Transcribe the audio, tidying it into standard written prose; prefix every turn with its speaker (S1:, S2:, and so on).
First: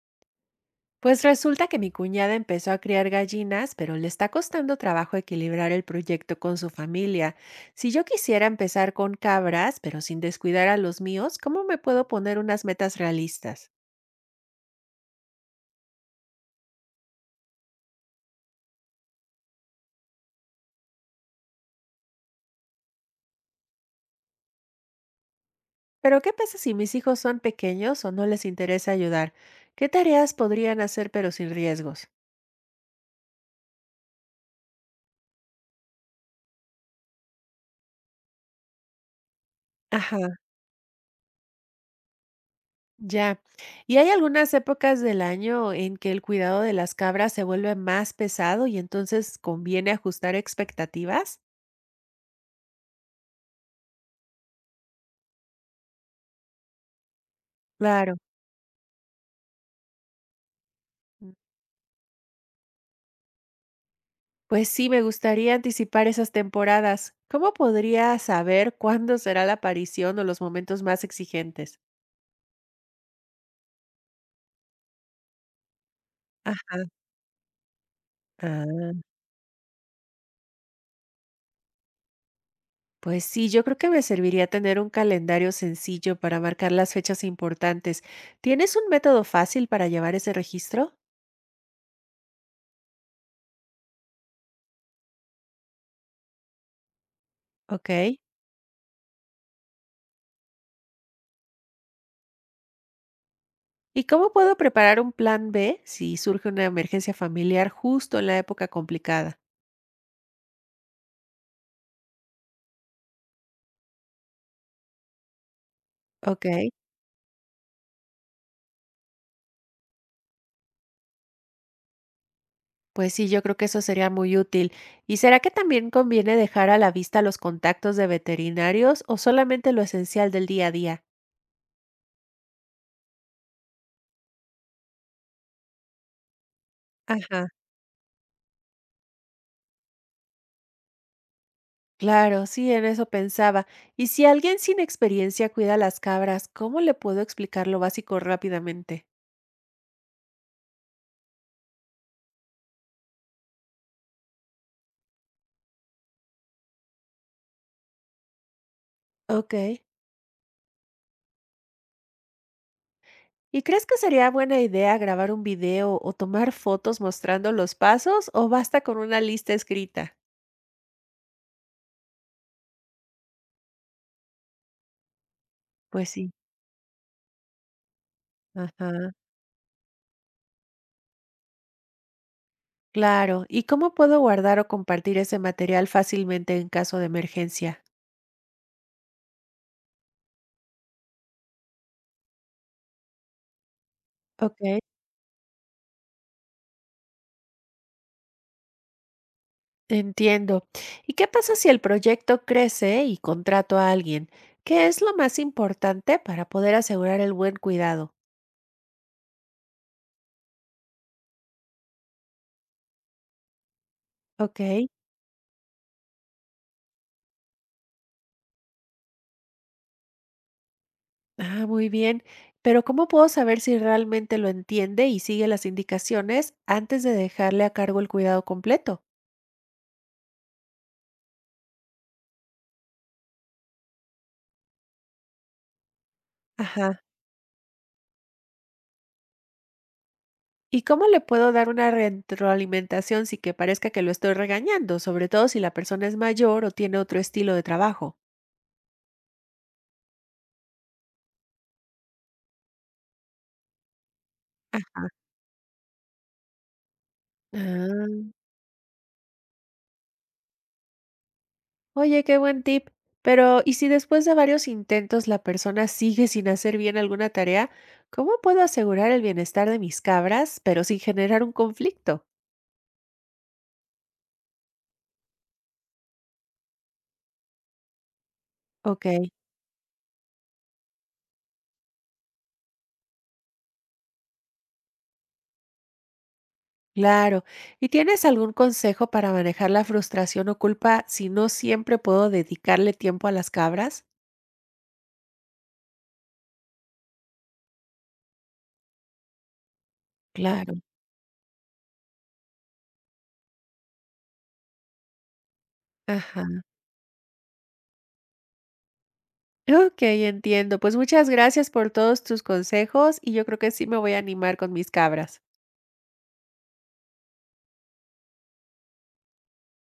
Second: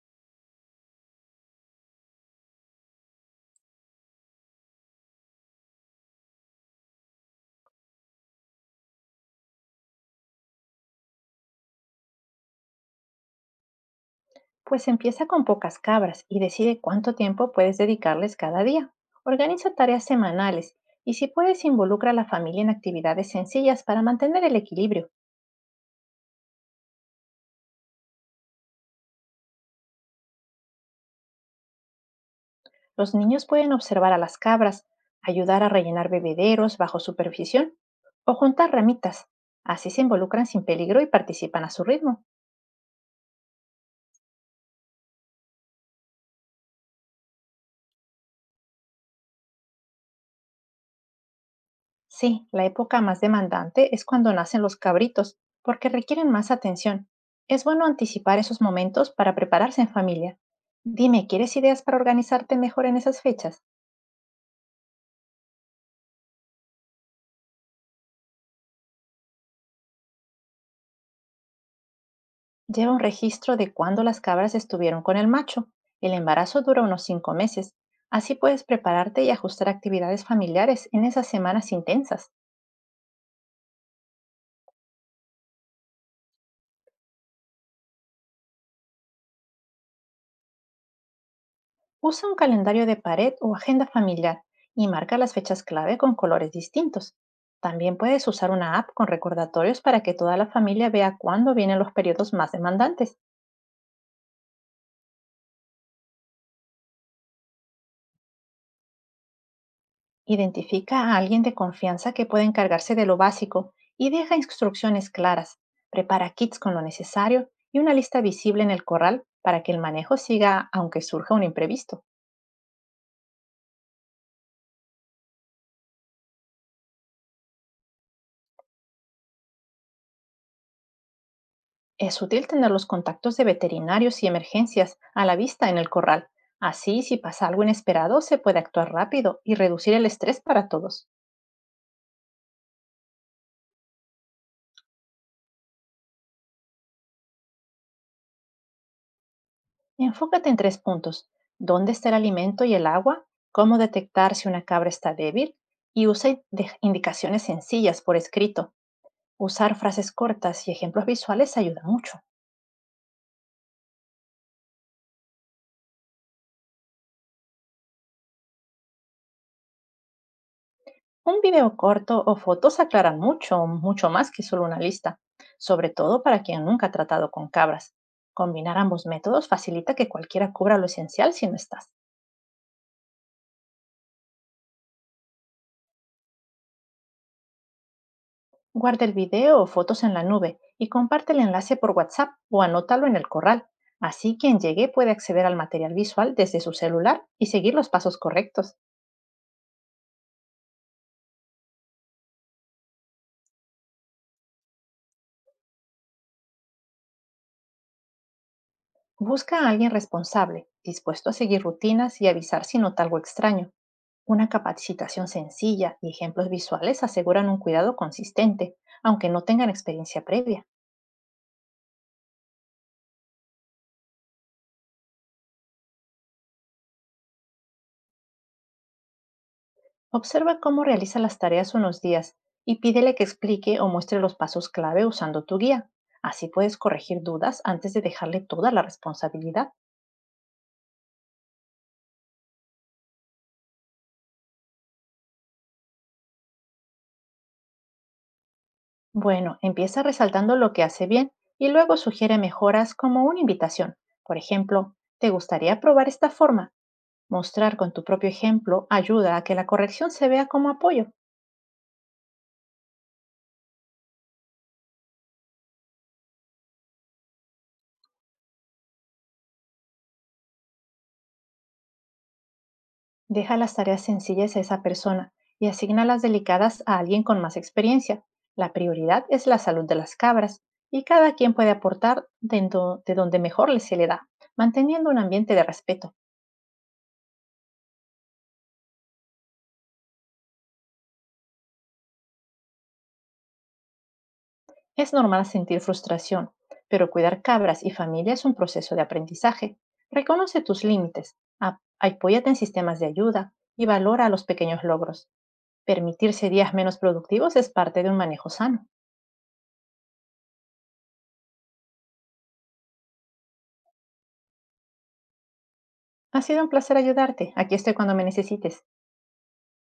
S1: Pues resulta que mi cuñada empezó a criar gallinas, pero le está costando trabajo equilibrar el proyecto con su familia. Si yo quisiera empezar con cabras, pero sin descuidar a los míos, ¿cómo me puedo poner unas metas realistas?
S2: Pues empieza con pocas cabras y decide cuánto tiempo puedes dedicarles cada día. Organiza tareas semanales y si puedes involucra a la familia en actividades sencillas para mantener el equilibrio.
S1: Pero ¿qué pasa si mis hijos son pequeños o no les interesa ayudar? ¿Qué tareas podrían hacer pero sin riesgos?
S2: Los niños pueden observar a las cabras, ayudar a rellenar bebederos bajo supervisión o juntar ramitas. Así se
S1: Ajá,
S2: involucran sin peligro y participan a su ritmo.
S1: ya. ¿Y hay algunas épocas del año en que el cuidado de las cabras se vuelve más pesado y entonces conviene ajustar expectativas?
S2: Sí, la época más demandante es cuando nacen los cabritos, porque requieren más atención. Es bueno
S1: Claro.
S2: anticipar esos momentos para prepararse en familia. Dime, ¿quieres ideas para organizarte mejor en esas fechas?
S1: Pues sí, me gustaría anticipar esas temporadas. ¿Cómo podría saber cuándo será la aparición o los momentos más exigentes?
S2: Lleva un registro de cuándo las cabras estuvieron con el macho. El embarazo dura
S1: Ajá.
S2: unos 5 meses. Así puedes
S1: Ah,
S2: prepararte y ajustar actividades familiares en esas semanas intensas.
S1: pues sí, yo creo que me serviría tener un calendario sencillo para marcar las fechas importantes. ¿Tienes un método fácil para llevar ese registro?
S2: Usa un calendario de pared o agenda familiar y marca las fechas clave con colores distintos.
S1: Ok.
S2: También puedes usar una app con recordatorios para que toda la familia vea cuándo vienen los periodos más demandantes.
S1: ¿Y cómo puedo preparar un plan B si surge una emergencia familiar justo en la época complicada?
S2: Identifica a alguien de confianza que pueda encargarse de lo básico y deja instrucciones claras. Prepara kits
S1: Ok.
S2: con lo necesario y una lista visible en el corral para que el manejo siga aunque surja un imprevisto.
S1: Pues sí, yo creo que eso sería muy útil. ¿Y será que también conviene dejar a la vista los contactos de veterinarios o solamente lo esencial del día a día?
S2: Es útil tener los contactos de veterinarios y emergencias a la vista en el corral. Así, si
S1: Ajá.
S2: pasa algo inesperado, se puede actuar rápido y reducir el estrés para todos.
S1: Claro, sí, en eso pensaba. Y si alguien sin experiencia cuida las cabras, ¿cómo le puedo explicar lo básico rápidamente?
S2: Enfócate en 3 puntos. ¿Dónde está el alimento y el agua? ¿Cómo detectar si una cabra está débil? Y usa indicaciones sencillas por escrito.
S1: Ok.
S2: Usar frases cortas y ejemplos visuales ayuda mucho.
S1: ¿Y crees que sería buena idea grabar un video o tomar fotos mostrando los pasos o basta con una lista escrita?
S2: Un video corto o fotos aclaran mucho, mucho más que solo una lista, sobre
S1: Pues
S2: todo
S1: sí.
S2: para quien nunca ha tratado con cabras. Combinar ambos
S1: Ajá.
S2: métodos facilita que cualquiera cubra lo esencial si no estás.
S1: Claro. ¿Y cómo puedo guardar o compartir ese material fácilmente en caso de emergencia?
S2: Guarda el video o fotos en la nube y comparte el enlace por WhatsApp o anótalo en el corral. Así quien
S1: Ok.
S2: llegue puede acceder al material visual desde su celular y seguir los pasos correctos.
S1: Entiendo. ¿Y qué pasa si el proyecto crece y contrato a alguien? ¿Qué es lo más importante para poder asegurar el buen cuidado?
S2: Busca a alguien responsable, dispuesto a seguir rutinas y avisar si nota algo extraño. Una
S1: Ok.
S2: capacitación sencilla y ejemplos visuales aseguran un cuidado consistente, aunque no tengan experiencia previa.
S1: Ah, muy bien. Pero ¿cómo puedo saber si realmente lo entiende y sigue las indicaciones antes de dejarle a cargo el cuidado completo?
S2: Observa cómo realiza las tareas unos días y pídele que explique o muestre los pasos clave usando tu guía. Así puedes
S1: Ajá.
S2: corregir dudas antes de dejarle toda la responsabilidad.
S1: ¿Y cómo le puedo dar una retroalimentación sin que parezca que lo estoy regañando, sobre todo si la persona es mayor o tiene otro estilo de trabajo?
S2: Bueno, empieza resaltando lo que hace bien y luego sugiere mejoras como una invitación. Por ejemplo, ¿te gustaría probar esta forma? Mostrar con tu propio
S1: Ah,
S2: ejemplo ayuda a que la corrección se vea como apoyo.
S1: oye, qué buen tip. Pero, ¿y si después de varios intentos la persona sigue sin hacer bien alguna tarea? ¿Cómo puedo asegurar el bienestar de mis cabras, pero sin generar un conflicto?
S2: Deja las tareas sencillas a esa persona y asigna las delicadas a alguien con más experiencia. La
S1: Ok,
S2: prioridad es la salud de las cabras y cada quien puede aportar dentro de donde mejor le se le da, manteniendo un ambiente de respeto.
S1: claro. ¿Y tienes algún consejo para manejar la frustración o culpa si no siempre puedo dedicarle tiempo a las cabras?
S2: Es normal sentir frustración, pero cuidar cabras y familia es un proceso de aprendizaje. Reconoce
S1: Claro.
S2: tus límites, apóyate en sistemas de ayuda y valora los pequeños logros. Permitirse
S1: Ajá.
S2: días menos productivos es parte de un manejo sano.
S1: Ok, entiendo. Pues muchas gracias por todos tus consejos y yo creo que sí me voy a animar con mis cabras.
S2: Ha sido un placer ayudarte. Aquí estoy cuando me necesites.